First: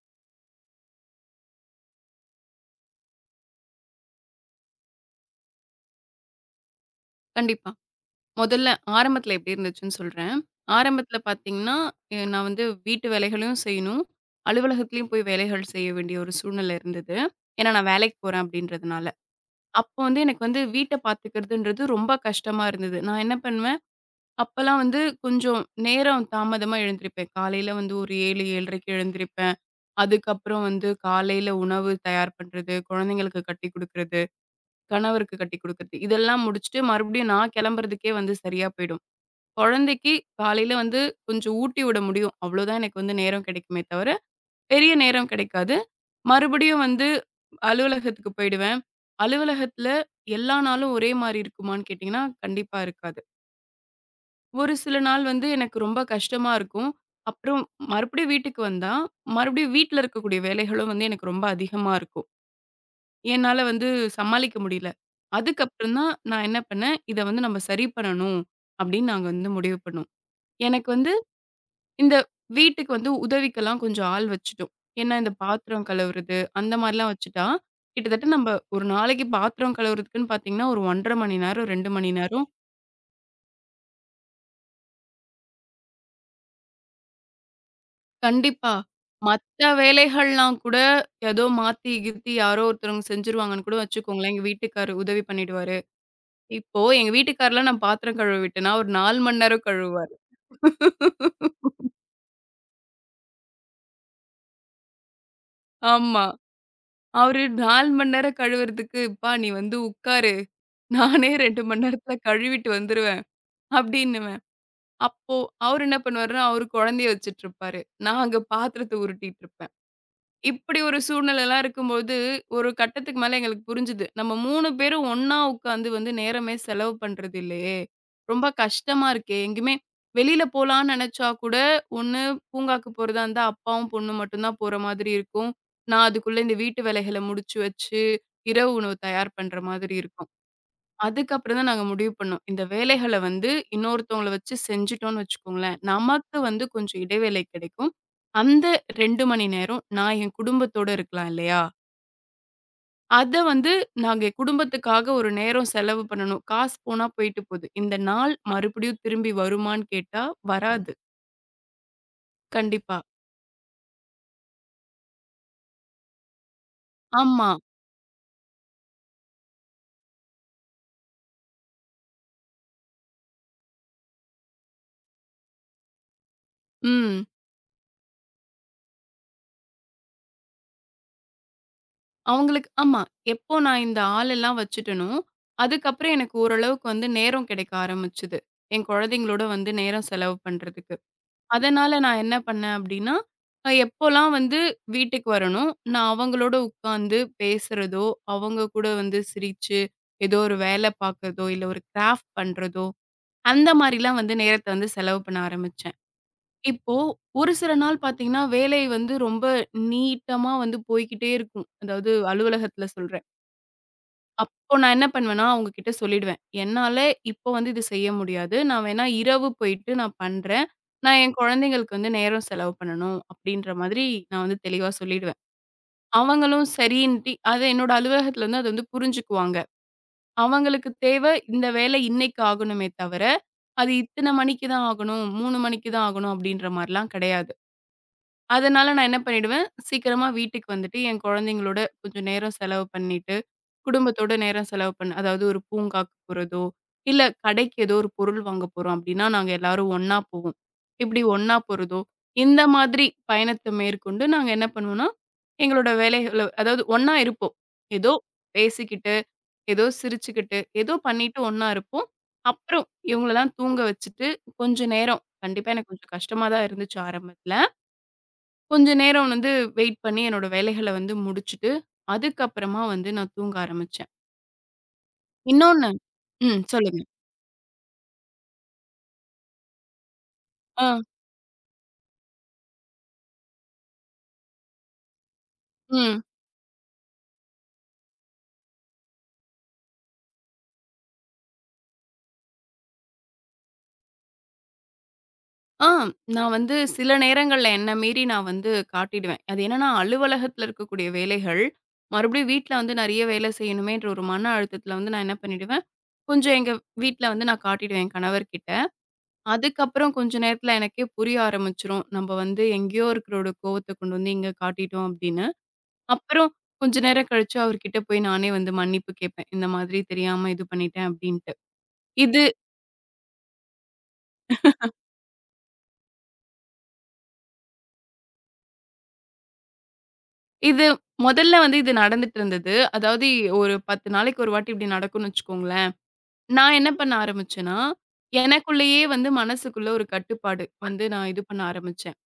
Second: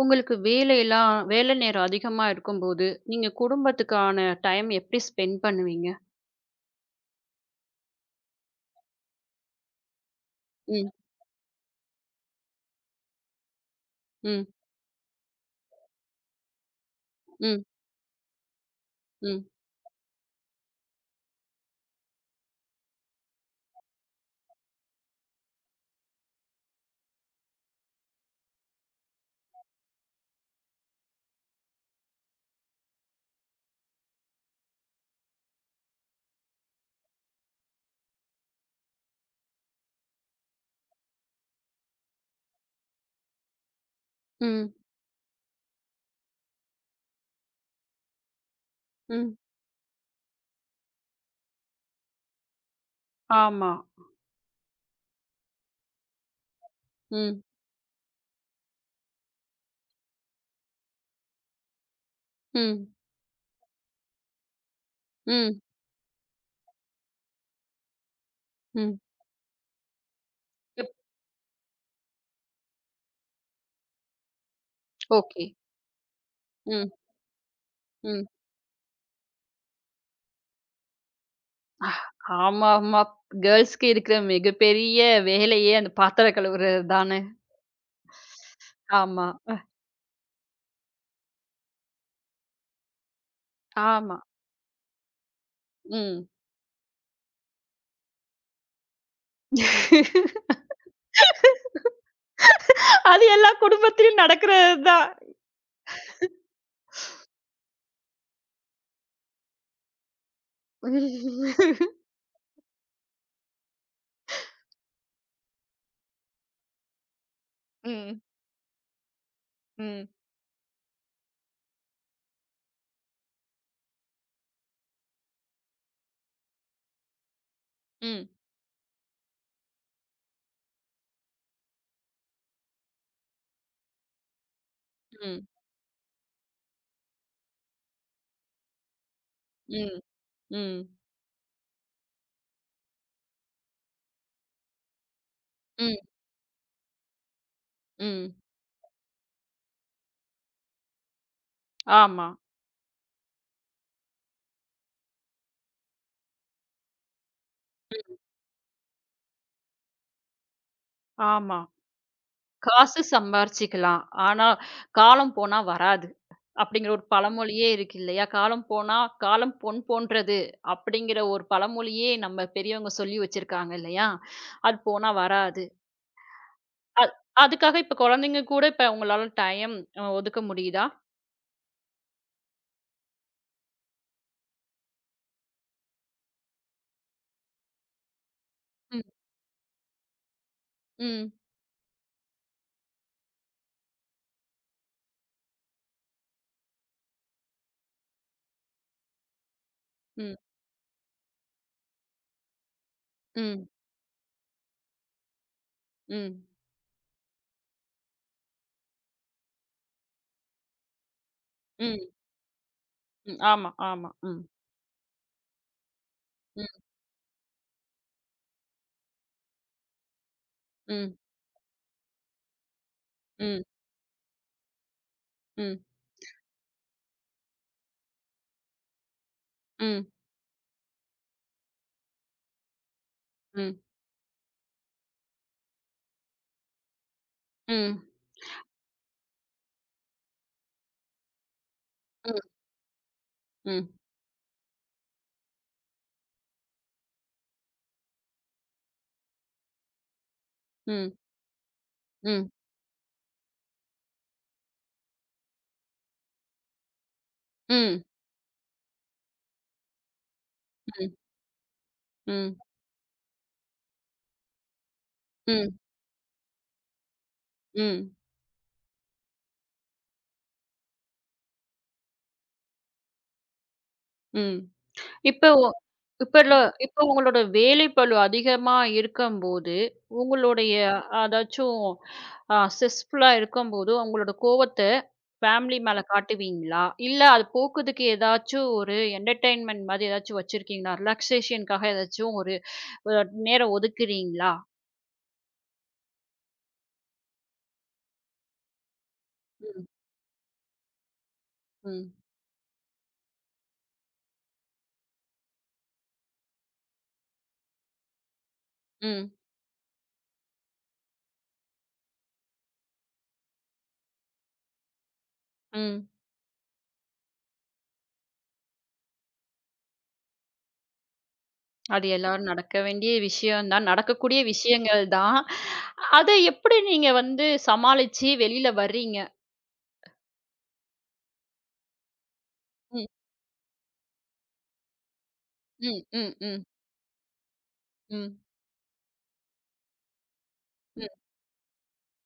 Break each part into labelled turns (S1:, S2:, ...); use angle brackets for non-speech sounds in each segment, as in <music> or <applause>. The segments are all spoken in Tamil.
S1: உங்களுக்கு வேலையெல்லாம் வேலை நேரம் அதிகமா இருக்கும்போது, நீங்க குடும்பத்துக்கான டைம் எப்படி ஸ்பெண்ட் பண்ணுவீங்க?
S2: கண்டிப்பா. முதல்ல ஆரம்பத்துல எப்படி இருந்துச்சுன்னு சொல்றேன்.
S1: ம்.
S2: ஆரம்பத்துல பார்த்தீங்கன்னா, நான் வந்து வீட்டு வேலைகளையும் செய்யணும்.
S1: ம்.
S2: அலுவலகத்திலயும் போய் வேலைகள் செய்ய வேண்டிய ஒரு சூழ்நிலை இருந்தது.
S1: ம்.
S2: ஏன்னா, நான் வேலைக்கு போறேன் அப்படின்றதுனால.
S1: ம்.
S2: அப்போ வந்து எனக்கு வந்து வீட்ட பார்த்துக்கிறதுன்றது ரொம்ப கஷ்டமா இருந்தது. நான் என்ன பண்ணுவேன், அப்பலாம் வந்து கொஞ்சம் நேரம் தாமதமா எழுந்திரிப்பேன். காலையில வந்து ஒரு 7, 7:30க்கு எழுந்திரிப்பேன். அதுக்கப்புறம் வந்து காலையில உணவு தயார் பண்றது, குழந்தைங்களுக்கு கட்டிக் குடுக்கறது, கணவருக்கு கட்டிக் குடுக்கறது, இதெல்லாம் முடிச்சுட்டு மறுபடியும் நான் கிளம்புறதுக்கே வந்து சரியா போயிடும். குழந்தைக்கு காலையில வந்து கொஞ்சம் ஊட்டி விட முடியும். அவ்வளோதான் எனக்கு வந்து நேரம் கிடைக்குமே தவிர,
S1: ம்.
S2: பெரிய நேரம் கிடைக்காது. மறுபடியும் வந்து அலுவலகத்துக்கு போயிடுவேன்.
S1: ம்.
S2: அலுவலகத்தில எல்லா நாளும் ஒரே மாரி இருக்குமான்னு கேட்டீங்கன்னா, கண்டிப்பா இருக்காது.
S1: ஆமா.
S2: ஒரு சில நாள் வந்து எனக்கு ரொம்ப கஷ்டமா இருக்கும்.
S1: ம்.
S2: அப்புறம் மறுபடியும் வீட்டுக்கு வந்தா, மறுபடியும் வீட்ல இருக்கக்கூடிய வேலைகளும் வந்து எனக்கு ரொம்ப அதிகமா இருக்கும்.
S1: ம்.
S2: என்னால வந்து சமாளிக்க முடியல.
S1: ம்.
S2: அதுக்கப்புறம் தான் நான் என்ன பண்ணேன், இத வந்து நம்ம சரி பண்ணணும்
S1: ம்.
S2: அப்படின்னு நாங்க வந்து முடிவு பண்ணோம். எனக்கு
S1: எப்
S2: வந்து இந்த வீட்டுக்கு வந்து உதவிக்கெல்லாம் கொஞ்சம் ஆள் வச்சுட்டோம். ஏன்னா, இந்த
S1: ஓகே.
S2: பாத்திரம் கழுவுறது அந்த
S1: ம்.
S2: மாரிலாம் வச்சுட்டா,
S1: ம்.
S2: கிட்டத்தட்ட நம்ப ஒரு நாளைக்கு பாத்திரம் கழுவுறதுக்குன்னு பார்த்தீங்கன்னா, ஒரு 1 1/2 மணி நேரம்,
S1: ஆ,
S2: 2 மணி நேரம்
S1: ஆமா, ஆமா. கேர்ல்ஸ்க்கு இருக்கிற மிகப்பெரிய வேலையே அந்த பாத்திரம் கழுவுறது தானே.
S2: கண்டிப்பா.
S1: ஆமா. அ
S2: மத்த வேலைகள்லாம் கூட ஏதோ மாத்தி கித்தி யாரோ ஒருத்தவங்க செஞ்சுருவாங்கன்னு கூட
S1: ஆமா.
S2: வச்சுக்கோங்களேன். எங்க வீட்டுக்காரரு உதவி பண்ணிடுவாரு.
S1: ம்.
S2: இப்போ எங்க வீட்டுக்கார்லாம் நான் பாத்திரம் கழுவ விட்டேன்னா, ஒரு 4 மணி நேரம் கழுவுவாரு.
S1: <laughs> அது எல்லா குடும்பத்திலும் நடக்கிறது தான்.
S2: ஆமா. அவரு 4 மணி நேரம் கழுவுறதுக்கு, "ப்பா நீ வந்து உட்காரு. நானே 2 மணி
S1: <laughs>
S2: நேரத்துல கழுவிட்டு வந்துருவேன்." அப்டின்னுவேன். அப்போ அவரு என்ன பண்ணுவாருன்னா, அவரு குழந்தைய வச்சுட்டுருப்பாரு.
S1: ம்.
S2: நான் அங்க பாத்திரத்த உருட்டிட்டு இருப்பேன்.
S1: ம்.
S2: இப்டி ஒரு சூழ்நிலைலாம் இருக்கும்போது, ஒரு கட்டத்துக்கு மேல எங்களுக்கு புரிஞ்சுது. நம்ம 3 பேரும் ஒண்ணா உட்காந்து வந்து நேரமே செலவு பண்றது இல்லையே!
S1: ம்.
S2: ரொம்ப கஷ்டமா இருக்கே! எங்கேயுமே வெளில போலான்னு நெனச்சா கூட, ஒண்ணு பூங்காக்கு போறதா இருந்தா, அப்பாவும் பொண்ணும் மட்டும் தான் போற மாதிரி
S1: ம்.
S2: இருக்கும். நான் அதுக்குள்ள இந்த வீட்டு வேலைகள முடிச்சு வச்சு, இரவு உணவு தயார் பண்ற மாதிரி
S1: ம்.
S2: இருக்கும்.
S1: ம்.
S2: அதுக்கப்புறம் தான் நாங்க முடிவு பண்ணோம். இந்த வேலைகள வந்து இன்னொருத்தவங்கள வச்சு செஞ்சுட்டோம்னு வச்சுக்கோங்களேன்,
S1: ம்.
S2: நமக்கு வந்து கொஞ்சம் இடைவேளை கிடைக்கும்.
S1: ம்.
S2: அந்த 2 மணி நேரம் நான் என் குடும்பத்தோட இருக்கலாம் இல்லையா?
S1: ஆமா.
S2: அத வந்து நாங்க குடும்பத்துக்காக ஒரு நேரம் செலவு பண்ணணும். காசு போனா போயிட்டு போது. இந்த நாள் மறுபடியும் திரும்பி வருமான்னு கேட்டா வராது.
S1: ஆமா. காசு
S2: கண்டிப்பா.
S1: சம்பாரிச்சுக்கலாம். ஆனா, காலம் போனா வராது. அப்படிங்கிற ஒரு
S2: ஆமா.
S1: பழமொழியே இருக்கு இல்லையா? காலம் போனா காலம் பொன் போன்றது அப்படிங்கிற ஒரு பழமொழியே நம்ம பெரியவங்க சொல்லி வச்சிருக்காங்க இல்லையா? அது போனா வராது. அது
S2: ம்.
S1: அதுக்காக இப்ப குழந்தைங்க கூட இப்ப உங்களால டைம் ஒதுக்க முடியுதா?
S2: அவங்களுக்கு ஆமா. எப்போ நான் இந்த ஆளெல்லாம் வச்சுட்டேனோ, அதுக்கப்புறம் எனக்கு ஓரளவுக்கு வந்து நேரம் கிடைக்க ஆரம்பிச்சது. என்
S1: ம்.
S2: குழந்தைங்களோட வந்து நேரம் செலவு பண்றதுக்கு.
S1: ம்.
S2: அதனால நான் என்ன பண்ணேன் அப்டின்னா, எப்போலாம் வந்து வீட்டுக்கு வரணும், நான் அவங்களோட உட்காந்து பேசுறதோ, அவங்க கூட வந்து சிரிச்சு,
S1: ம்.
S2: ஏதோ ஒரு வேல பார்க்கறதோ, இல்ல ஒரு கிராஃப்ட் பண்றதோ,
S1: ம்.
S2: அந்த மாரிலாம் வந்து நேரத்த வந்து செலவு பண்ண ஆரம்பிச்சேன்.
S1: ம்.
S2: இப்போ ஒரு சில நாள் பார்த்தீங்கன்னா, வேலை வந்து ரொம்ப நீட்டமா வந்து போய்க்கிட்டே இருக்கும்.
S1: ம்.
S2: அதாவது அலுவலகத்துல சொல்றேன்.
S1: ம். ஆமா, ஆமா. ம்.
S2: அப்போ நான் என்ன பண்ணுவேன்னா, அவங்க கிட்ட சொல்லிடுவேன்.
S1: ம்.
S2: என்னால இப்போ வந்து இது செய்ய முடியாது. நான் வேணா இரவு போயிட்டு நான் பண்றேன்.
S1: ம்.
S2: நான் என் குழந்தைங்களுக்கு வந்து நேரம் செலவு பண்ணணும்
S1: ம்.
S2: அப்டின்ற மாதிரி நான் வந்து தெளிவா சொல்லிடுவேன்.
S1: ம்.
S2: அவங்களும் சரின்ட்டு அது என்னோட அலுவலகத்துல வந்து அது வந்து புரிஞ்சுக்குவாங்க.
S1: ம்.
S2: அவங்களுக்கு இந்த வேலை இன்னைக்கு ஆகணுமே தவிர,
S1: ம்.
S2: அது இத்தன மணிக்கு தான் ஆகணும், 3 மணிக்கு தான் ஆகணும் அப்டின்ற மாரிலாம் கிடையாது.
S1: ம்.
S2: அதனால நான் என்ன பண்ணிடுவேன், சீக்கிரமா வீட்டுக்கு வந்துட்டு என் குழந்தைங்களோட கொஞ்சம்
S1: ம்.
S2: நேரம் செலவு பண்ணிட்டு
S1: ம்.
S2: குடும்பத்தோட நேரம் செலவு பண்ண அதாவது ஒரு பூங்காக்கு போறதோ, இல்ல கடைக்கு ஏதோ ஒரு பொருள் வாங்க போறோம் அப்படின்னா, நாங்க எல்லாரும் ஒண்ணா போவோம்.
S1: ம்.
S2: இப்படி ஒண்ணா போறதோ,
S1: ம்.
S2: இந்த மாதிரி பயணத்த மேற்கொண்டு நாங்க என்ன பண்ணுவோம்னா, எங்களோட வேலைகள அதாவது ஒண்ணா இருப்போம்.
S1: ம்.
S2: ஏதோ பேசிக்கிட்டு, ஏதோ சிரிச்சுக்கிட்டு, ஏதோ
S1: ம்.
S2: பண்ணிட்டு ஒண்ணா இருப்போம்.
S1: ம்.
S2: அப்புறம் இவங்களலாம் தூங்க வச்சுட்டு, கொஞ்ச நேரம்
S1: ம்.
S2: கண்டிப்பா எனக்கு கொஞ்சம் கஷ்டமா தான் இருந்துச்சு ஆரம்பத்துல.
S1: ம்.
S2: கொஞ்ச நேரம் வந்து வெயிட் பண்ணி என்னோட வேலைகள வந்து முடிச்சுட்டு, அதுக்கப்புறமா வந்து நான் தூங்க ஆரம்பிச்சேன்.
S1: ம். இப்போ
S2: இன்னொன்னு
S1: இப்போ இல்ல
S2: ம்.
S1: இப்போ
S2: சொல்லுங்க.
S1: உங்களோட வேலைப்பளு அதிகமா இருக்கும்போது, உங்களுடைய
S2: ஆ,
S1: அதாச்சும் ஸ்ட்ரெஸ்ஃபுல்லா இருக்கும்போது, உங்களோட கோவத்த ஃபேமிலி மேல
S2: ம்.
S1: காட்டுவீங்களா? இல்ல அது போக்குறதுக்கு ஏதாச்சும் ஒரு என்டர்டெயின்மென்ட் மாதிரி ஏதாச்சும் வச்சிருக்கீங்களா? ரிலாக்சேஷன்க்காக ஏதாச்சும் ஒரு நேரம் ஒதுக்குறீங்களா?
S2: ஆ நான் வந்து சில நேரங்கள்ல என்ன மீறி நான் வந்து காட்டிடுவேன். அது
S1: ம்.
S2: என்னன்னா, அலுவலகத்துல இருக்கக்கூடிய வேலைகள்,
S1: ம்.
S2: மறுபடியும் வீட்ல வந்து நெறைய வேலை செய்யணுமேன்ற ஒரு மன அழுத்தத்துல வந்து நான் என்ன பண்ணிடுவேன், கொஞ்சம் எங்க வீட்ல வந்து நான் காட்டிடுவேன் என் கணவர்கிட்ட.
S1: ம்.
S2: அதுக்கப்புறம் கொஞ்ச நேரத்துல எனக்கே புரிய ஆரம்பிச்சுரும். நம்ம வந்து எங்கேயோ இருக்கிறோட கோவத்த கொண்டு வந்து இங்க காட்டிட்டோம் அப்படின்னு.
S1: ம்.
S2: அப்புறம் கொஞ்ச நேரம் கழிச்சு அவர்கிட்ட போய் நானே வந்து மன்னிப்பு கேட்பேன். இந்த மாதிரி தெரியாம இது பண்ணிட்டேன் அப்படின்ட்டு.
S1: அது
S2: இது
S1: எல்லாரும் நடக்க வேண்டிய விஷயம் தான். நடக்கக்கூடிய விஷயங்கள் தான். அத எப்படி நீங்க வந்து சமாளிச்சு வெளியில வர்றீங்க?
S2: இது முதல்ல வந்து இது நடந்துட்டு இருந்தது.
S1: ம்.
S2: அதாவது ஒரு 10 நாளைக்கு ஒரு வாட்டி இப்படி நடக்கும்னு வச்சுக்கோங்களேன்.
S1: ம். ம். ம்.
S2: நான் என்ன பண்ண ஆரம்பிச்சேன்னா,
S1: ம்.
S2: எனக்குள்ளேயே வந்து மனசுக்குள்ள ஒரு கட்டுப்பாடு வந்து
S1: ம்.
S2: நான் இது பண்ண ஆரம்பிச்சேன்.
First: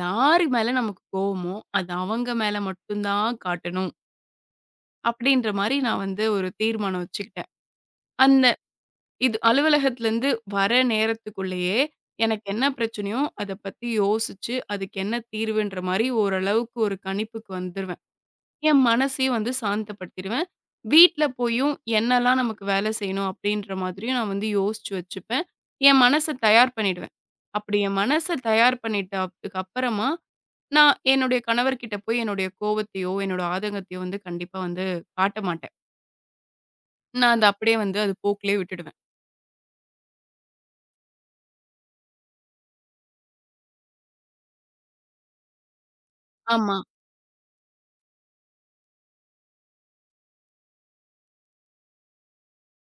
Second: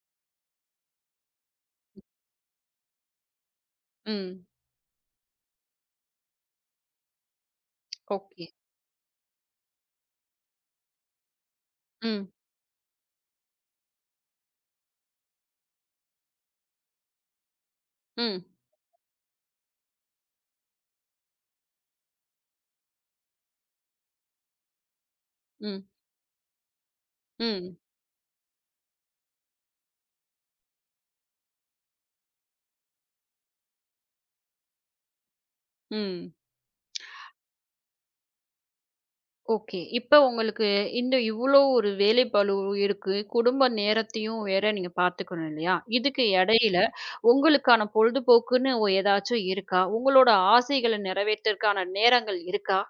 S2: யாரு மேல நமக்கு கோவமோ, அது அவங்க மேல மட்டும் தான் காட்டணும்.
S1: ம்.
S2: அப்படின்ற மாரி நான் வந்து ஒரு தீர்மானம் வச்சுக்கிட்டேன்.
S1: ஓகே.
S2: அந்த இது அலுவலகத்துலருந்து வர நேரத்துக்குள்ளேயே
S1: ம்.
S2: எனக்கு என்ன பிரச்சனையோ, அத பத்தி யோசிச்சு, அதுக்கு என்ன தீர்வுன்ற மாரி ஓரளவுக்கு ஒரு கணிப்புக்கு வந்துருவேன்.
S1: ம்.
S2: என் மனசே வந்து சாந்தப்படுத்திருவேன். வீட்ல போயும் என்னலாம் நமக்கு வேலை செய்யணும் அப்டின்ற மாதிரியும் நான் வந்து யோசிச்சு வச்சுப்பேன்.
S1: ம்.
S2: என் மனச தயார் பண்ணிடுவேன்.
S1: ம்.
S2: அப்படி என் மனச தயார் பண்ணிட்டதுக்கு அப்புறமா, நான் என்னுடைய கணவர்கிட்ட போய் என்னுடைய கோவத்தையோ, என்னோட ஆதங்கத்தையோ வந்து கண்டிப்பா வந்து காட்ட மாட்டேன்.
S1: ம்.
S2: நான் அத அப்படியே வந்து அது போக்குலயே விட்டுடுவேன்.
S1: ஓகே. இப்ப உங்களுக்கு இந்த இவ்ளோ ஒரு வேலைப்பளு இருக்கு. குடும்ப நேரத்தையும் வேற நீங்க பார்த்துக்கணும் இல்லையா? இதுக்கு
S2: ஆமா.
S1: இடையில உங்களுக்கான பொழுதுபோக்குன்னு ஏதாச்சும் இருக்கா? உங்களோட ஆசைகள நிறைவேற்றற்கான நேரங்கள் இருக்கா?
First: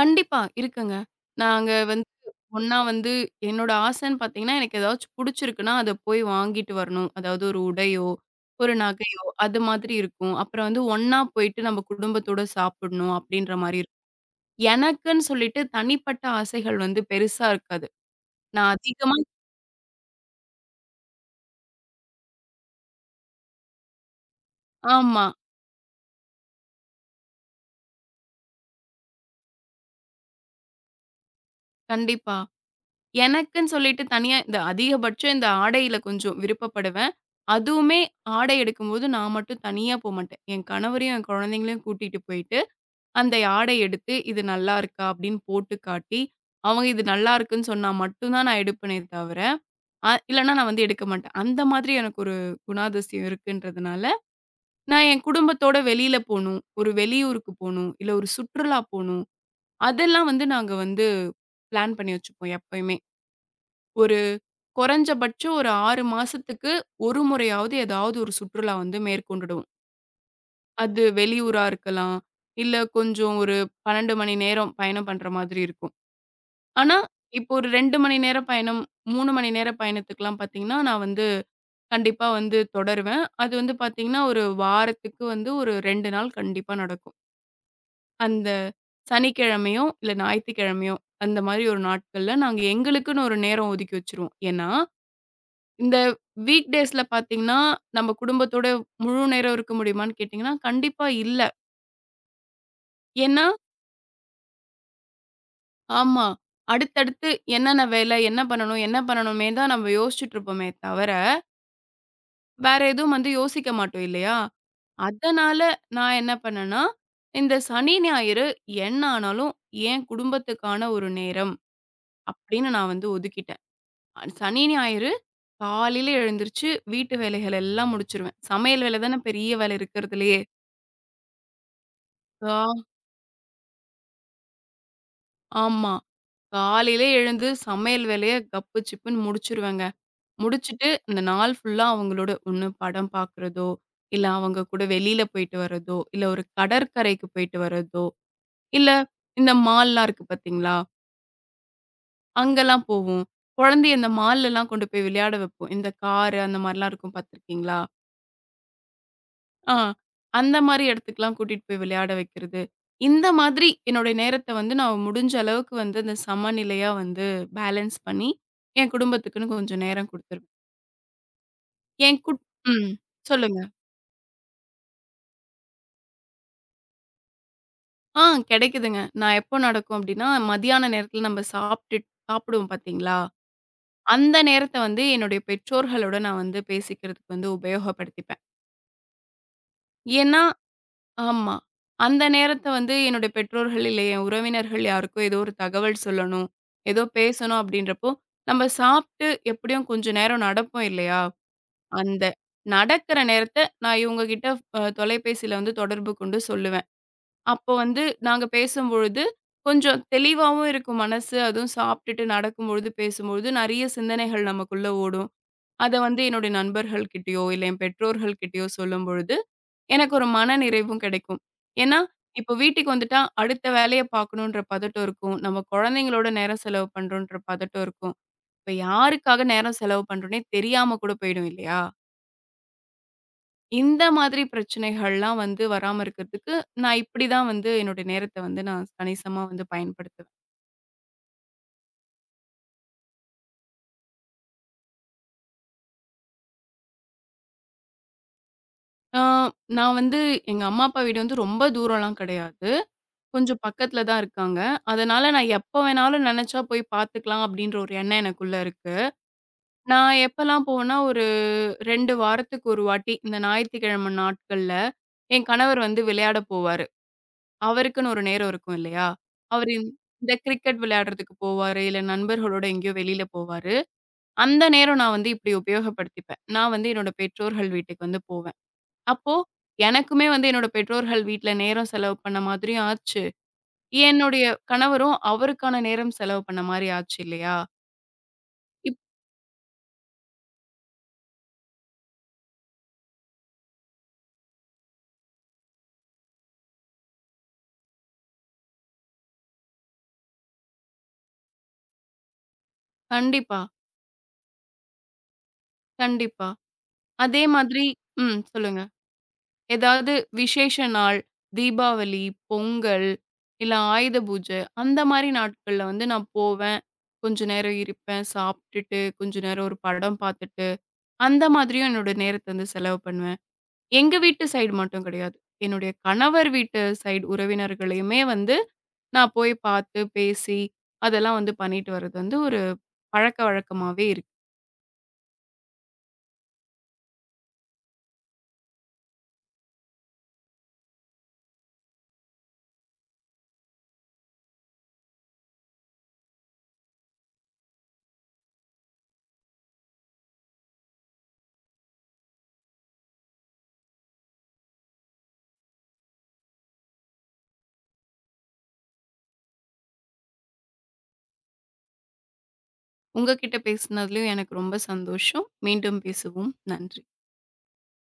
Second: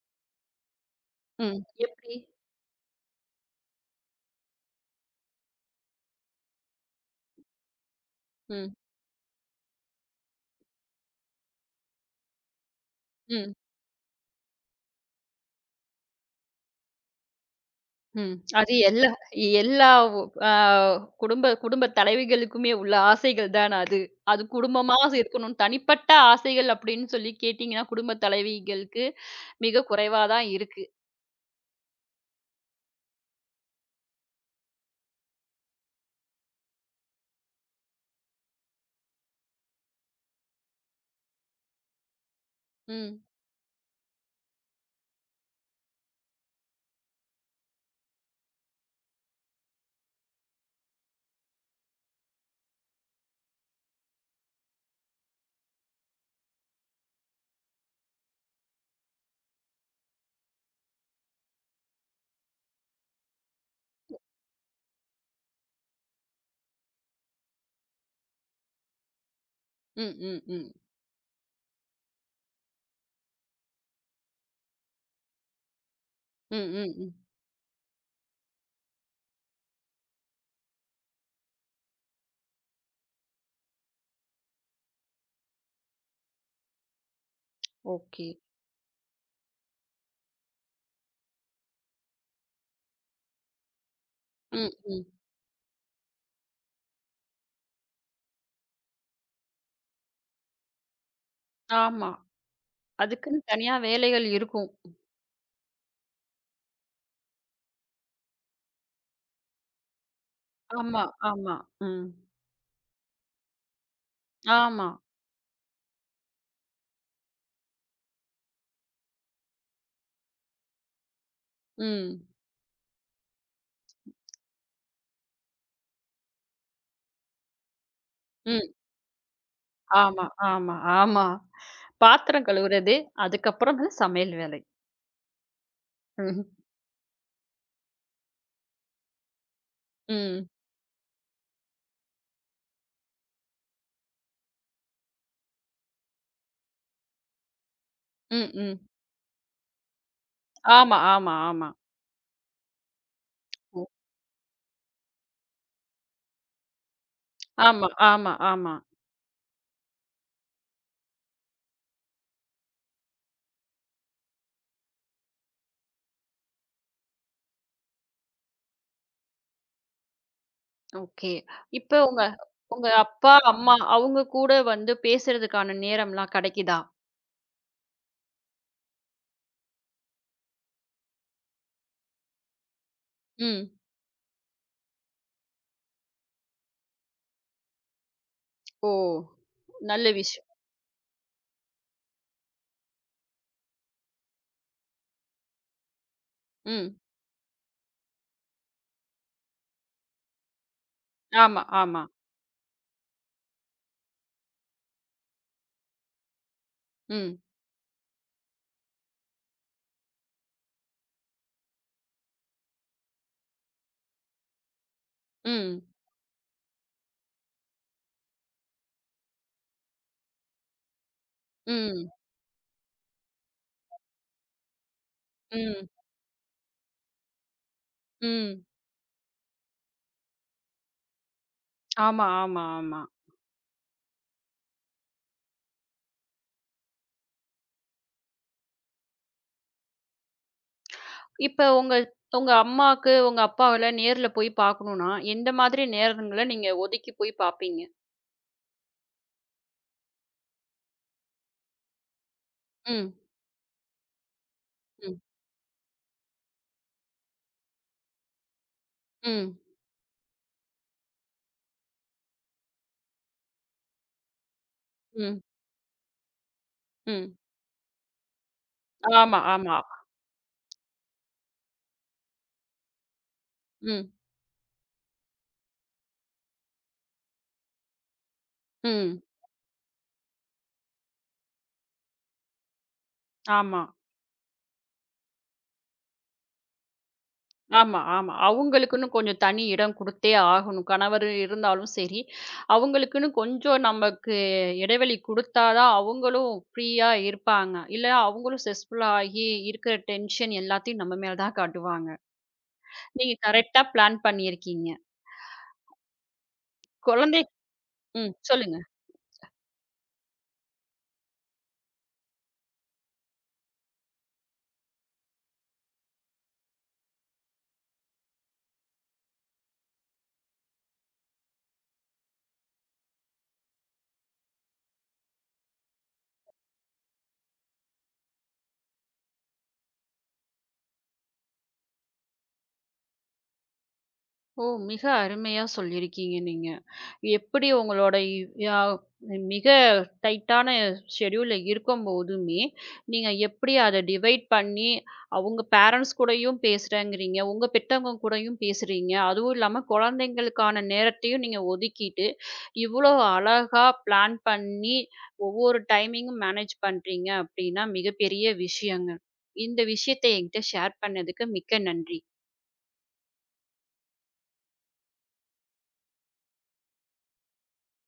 S2: கண்டிப்பா இருக்குங்க.
S1: ம்.
S2: நாங்க வந்து
S1: எப்படி?
S2: ஒண்ணா வந்து என்னோட ஆசன்னு பார்த்தீங்கன்னா, எனக்கு ஏதாச்சும் புடிச்சிருக்குன்னா, அத போய் வாங்கிட்டு வரணும். அதாவது ஒரு உடையோ, ஒரு
S1: ம்.
S2: நகையோ அது மாதிரி இருக்கும். அப்புறம் வந்து ஒண்ணா போயிட்டு நம்ம குடும்பத்தோட சாப்பிடணும் அப்படின்ற
S1: ம்.
S2: மாரி இருக்கும். எனக்குன்னு சொல்லிட்டு தனிப்பட்ட ஆசைகள் வந்து பெருசா இருக்காது.
S1: ம்.
S2: நான்
S1: அது எல்லா
S2: அதிகமா
S1: எல்லா ஒ அ குடும்ப குடும்ப தலைவிகளுக்குமே உள்ள ஆசைகள் தான அது. அது குடும்பமா
S2: ஆமா.
S1: இருக்கணும். தனிப்பட்ட ஆசைகள் அப்படின்னு சொல்லி கேட்டீங்கன்னா, குடும்ப தலைவிகளுக்கு மிக குறைவா தான் இருக்கு.
S2: கண்டிப்பா. எனக்குன்னு சொல்லிட்டு தனியா இந்த அதிகபட்சம் இந்த ஆடையில கொஞ்சம் விருப்பப்படுவேன். அதுவுமே ஆடை எடுக்கும்போது நான் மட்டும் தனியா போமாட்டேன். என் கணவரையும், என் குழந்தைங்களையும் கூட்டிட்டு போயிட்டு
S1: ம்.
S2: அந்த ஆடை எடுத்து, "இது நல்லா இருக்கா?" அப்படின்னு போட்டு காட்டி, அவங்க இது நல்லா இருக்குன்னு சொன்னா மட்டும் தான் நான் எடுப்பனே தவிர, இல்லன்னா நான் வந்து எடுக்க மாட்டேன். அந்த மாதிரி எனக்கு ஒரு குணாதிசயம் இருக்குன்றதுனால, நான் என் குடும்பத்தோட வெளியில போணும், ஒரு வெளியூருக்கு போணும், இல்ல ஒரு சுற்றுலா போணும். அதெல்லாம் வந்து நாங்க வந்து பிளான் பண்ணி வச்சுப்போம் எப்பயுமே. ஒரு குறைஞ்சபட்சம் ஒரு 6 மாசத்துக்கு ஒரு முறையாவது ஏதாவது ஒரு சுற்றுலா வந்து மேற்கொண்டுடுவோம்.
S1: ம். ம். ம்.
S2: அது வெளியூரா இருக்கலாம், இல்ல கொஞ்சம் ஒரு 12 மணி நேரம் பயணம் பண்ற மாதிரி இருக்கும்.
S1: ம். ம்.
S2: ஆனா,
S1: ம்.
S2: இப்போ ஒரு 2 மணி நேர பயணம், 3 மணி நேர பயணத்துக்குலாம் பார்த்தீங்கன்னா, நான் வந்து கண்டிப்பா வந்து தொடருவேன். அது வந்து பார்த்தீங்கன்னா, ஒரு வாரத்துக்கு வந்து ஒரு 2 நாள் கண்டிப்பா நடக்கும்.
S1: ஓகே.
S2: அந்த சனிக்கிழமையோ, இல்ல ஞாயித்துக்கிழமையோ, அந்த மாரி ஒரு நாட்கள்ல நாங்க எங்களுக்குன்னு ஒரு நேரம் ஒதுக்கி வச்சுருவோம்.
S1: ம்.
S2: ஏன்னா,
S1: ம்.
S2: இந்த வீக் டேஸ்ல பார்த்தீங்கன்னா, நம்ம குடும்பத்தோட முழு நேரம் இருக்க முடியுமான்னு கேட்டீங்கன்னா, கண்டிப்பா இல்ல.
S1: ஆமா. அதுக்குன்னு
S2: ஏன்னா
S1: தனியா வேலைகள் இருக்கும்.
S2: ஆமா. அடுத்தடுத்து என்னென்ன வேலை, என்ன பண்ணணும் என்ன பண்ணணுமே தான் நம்ம யோசிச்சுட்டு இருப்போமே
S1: ஆமா,
S2: தவிர,
S1: ஆமா. ம்.
S2: வேற எதுவும் வந்து யோசிக்க மாட்டோம் இல்லையா?
S1: ஆமா.
S2: அதனால நான் என்ன பண்ணேன்னா, இந்த சனி, ஞாயிறு என்ன ஆனாலும் என் குடும்பத்துக்கான ஒரு நேரம்
S1: ம்.
S2: அப்படின்னு நான் வந்து ஒதுக்கிட்டேன். சனி, ஞாயிறு காலையில எழுந்திருச்சு வீட்டு வேலைகள் எல்லாம் முடிச்சுருவேன்.
S1: ம்.
S2: சமையல் வேலை தானே பெரிய வேலை
S1: ஆமா,
S2: இருக்கிறதுலயே.
S1: ஆமா, ஆமா. பாத்திரம்
S2: கா
S1: கழுவுறது, அதுக்கப்புறம் வந்து சமையல் வேலை.
S2: ஆமா.
S1: ம்.
S2: காலையிலே எழுந்து சமையல் வேலைய கப்பு சிப்புன்னு முடிச்சுருவேங்க.
S1: ம்.
S2: முடிச்சுட்டு அந்த நாள் ஃபுல்லா அவங்களோட ஒண்ணு படம் பார்க்குறதோ, இல்ல அவங்க கூட வெளியில போயிட்டு வர்றதோ, இல்ல ஒரு கடற்கரைக்கு போயிட்டு வர்றதோ
S1: ம். ம்.
S2: இல்ல இந்த மால்லாம் இருக்கு பார்த்தீங்களா?
S1: ஆமா, ஆமா, ஆமா.
S2: அங்கலாம் போவோம்.
S1: ஓ.
S2: குழந்தைய இந்த மால்லலாம் கொண்டு போய் விளையாட வைப்போம். இந்த காரு அந்த மாரிலாம் இருக்கும் பார்த்துருக்கீங்களா?
S1: ஆமா, ஆமா, ஆமா.
S2: ஆ அந்த மாரி இடத்துக்குலாம் கூட்டிட்டு போய் விளையாட வைக்கிறது. இந்த மாதிரி என்னுடைய நேரத்த வந்து நான் முடிஞ்ச அளவுக்கு வந்து இந்த சமநிலையா வந்து பேலன்ஸ் பண்ணி, என் குடும்பத்துக்குன்னு கொஞ்சம் நேரம் குடுத்துருவேன்.
S1: ஓகே. இப்ப
S2: என்
S1: உங்க
S2: குட்
S1: உங்க
S2: ம்.
S1: அப்பா,
S2: சொல்லுங்க.
S1: அம்மா அவங்க கூட வந்து பேசுறதுக்கான நேரம்லாம் கிடைக்குதா?
S2: ஆ கிடைக்குதுங்க. நான் எப்போ நடக்கும் அப்டின்னா, மதியான நேரத்தில நம்ம சாப்ட்டுட் சாப்பிடுவோம் பார்த்தீங்களா?
S1: ம்.
S2: அந்த நேரத்த வந்து என்னுடைய பெற்றோர்களோட நான் வந்து பேசிக்கிறதுக்கு வந்து உபயோகப்படுத்திப்பேன்.
S1: ஓ! நல்ல
S2: ஏன்னா
S1: விஷயம்.
S2: ஆமா. அந்த நேரத்த வந்து என்னுடைய பெற்றோர்கள் இல்ல, என் உறவினர்கள் யாருக்கோ ஏதோ ஒரு தகவல் சொல்லணும்,
S1: ம்.
S2: ஏதோ பேசணும் அப்படின்றப்போ, நம்ம சாப்பிட்டு எப்படியும் கொஞ்ச நேரம் நடப்போம் இல்லையா?
S1: ஆமா, ஆமா.
S2: அந்த நடக்கிற நேரத்த நான் இவங்க கிட்ட தொலைபேசியில வந்து தொடர்பு கொண்டு சொல்லுவேன்.
S1: ம்.
S2: அப்போ வந்து நாங்க பேசும்பொழுது கொஞ்சம் தெளிவாவும் இருக்கும் மனசு. அதுவும் சாப்பிட்டுட்டு நடக்கும்பொழுது, பேசும்பொழுது நெறைய சிந்தனைகள் நமக்குள்ள ஓடும்.
S1: ம்.
S2: அத வந்து என்னுடைய நண்பர்கள்கிட்டயோ, இல்ல என் பெற்றோர்கள்கிட்டயோ சொல்லும்பொழுது, எனக்கு ஒரு மனநிறைவும் கிடைக்கும். ஏன்னா,
S1: ம்.
S2: இப்போ வீட்டுக்கு வந்துட்டா அடுத்த வேலைய பார்க்கணுன்ற பதட்டம் இருக்கும். நம்ம
S1: ம்.
S2: குழந்தைங்களோட நேரம் செலவு பண்றோன்ற பதட்டம் இருக்கும்.
S1: ம்.
S2: இப்ப யாருக்காக நேரம் செலவு பண்றோன்னே தெரியாம கூட போயிடும் இல்லையா?
S1: ஆமா, ஆமா, ஆமா.
S2: இந்த மாதிரி பிரச்சனைகள்லாம் வந்து வராம இருக்கிறதுக்கு, நான் இப்படிதான் வந்து என்னுடைய நேரத்த வந்து நான் கணிசமா வந்து பயன்படுத்துவேன்.
S1: இப்ப உங்க உங்க அம்மாக்கு, உங்க அப்பாவெல்லாம் நேர்ல போய் பார்க்கணும்னா, எந்த மாதிரி நேரங்கள நீங்க ஒதுக்கி போய் பார்ப்பீங்க?
S2: ஆ நான் வந்து எங்க அம்மா, அப்பா வீடு வந்து ரொம்ப தூரம்லாம் கிடையாது.
S1: ம்.
S2: கொஞ்சம் பக்கத்துல தான் இருக்காங்க.
S1: ம்.
S2: அதனால நான் எப்ப வேணாலும் நெனச்சா போய் பார்த்துக்கலாம் அப்டின்ற ஒரு எண்ணம் எனக்குள்ள இருக்கு.
S1: ம்.
S2: நான் எப்பலாம் போவேன்னா, ஒரு 2 வாரத்துக்கு ஒரு வாட்டி இந்த ஞாயித்துக்கிழமை நாட்கள்ல
S1: ம்.
S2: என் கணவர் வந்து விளையாட போவாரு.
S1: ம்.
S2: அவருக்குன்னு ஒரு நேரம் இருக்கும் இல்லையா?
S1: ஆமா,
S2: அவரு
S1: ஆமா.
S2: இந்த இந்த கிரிக்கெட் விளையாடுறதுக்கு போவாரு, இல்ல நண்பர்களோட எங்கேயோ வெளியில போவாரு.
S1: ம்.
S2: அந்த நேரம் நான் வந்து இப்டி உபயோகப்படுத்திப்பேன். நான் வந்து என்னோட பெற்றோர்கள் வீட்டுக்கு வந்து போவேன்.
S1: ம்.
S2: அப்போ எனக்குமே வந்து என்னோட பெற்றோர்கள் வீட்ல நேரம் செலவு பண்ண மாதிரியும் ஆச்சு.
S1: ஆமா.
S2: என்னுடைய கணவரும் அவருக்கான நேரம் செலவு பண்ண மாரி ஆச்சு இல்லையா?
S1: ஆமா, ஆமா.
S2: இப்
S1: அவங்களுக்குன்னு கொஞ்சம் தனி இடம் குடுத்தே ஆகணும். கணவர் இருந்தாலும் சரி, அவங்களுக்குன்னு கொஞ்சம் நமக்கு இடைவெளி குடுத்தா தான் அவங்களும் ஃப்ரீயா இருப்பாங்க. இல்ல அவங்களும் ஸ்ட்ரெஸ்ஃபுல் ஆகி இருக்கிற டென்ஷன் எல்லாத்தையும் நம்ம மேல தான் காட்டுவாங்க. நீங்க
S2: கண்டிப்பா,
S1: கரெக்ட்டா பிளான் பண்ணியிருக்கீங்க.
S2: கண்டிப்பா.
S1: குழந்தை
S2: அதே மாதிரி
S1: ம்.
S2: ம்.
S1: சொல்லுங்க.
S2: சொல்லுங்க. ஏதாவது விசேஷ நாள், தீபாவளி, பொங்கல், இல்ல ஆயுத பூஜை அந்த மாரி நாட்கள்ல வந்து நான் போவேன். கொஞ்ச நேரம் இருப்பேன். சாப்பிட்டுட்டு, கொஞ்ச நேரம் ஒரு படம் பார்த்துட்டு, அந்த மாதிரியும் என்னோட நேரத்த வந்து செலவு பண்ணுவேன். எங்க வீட்டு சைடு மட்டும் கிடையாது. என்னுடைய கணவர் வீட்டு சைடு உறவினர்களையுமே வந்து நான் போய் பார்த்து, பேசி, அதெல்லாம் வந்து பண்ணிட்டு வர்றது வந்து ஒரு பழக்கவழக்கமாவே இருக்கு.
S1: ஓ! மிக அருமையா சொல்லியிருக்கீங்க நீங்க. எப்படி உங்களோட இ- யா மிக டைட்டான ஷெட்யூல்ல இருக்கும்போதுமே, நீங்க எப்படி அத டிவைட் பண்ணி, உங்க பேரண்ட்ஸ் கூடயும் பேசுறேங்கிறீங்க, உங்க பெத்தவங்க கூடயும் பேசுறீங்க. அதுவும் இல்லாம குழந்தைங்களுக்கான நேரத்தையும் நீங்க ஒதுக்கிட்டு, இவ்வளோ அழகா பிளான் பண்ணி ஒவ்வொரு டைமிங்கும் மேனேஜ் பண்றீங்க அப்படின்னா, மிகப்பெரிய விஷயங்க. இந்த விஷயத்த என்கிட்ட ஷேர் பண்ணதுக்கு மிக்க நன்றி.
S2: உங்ககிட்ட பேசினதுலயும் எனக்கு ரொம்ப சந்தோஷம். மீண்டும் பேசுவோம். நன்றி.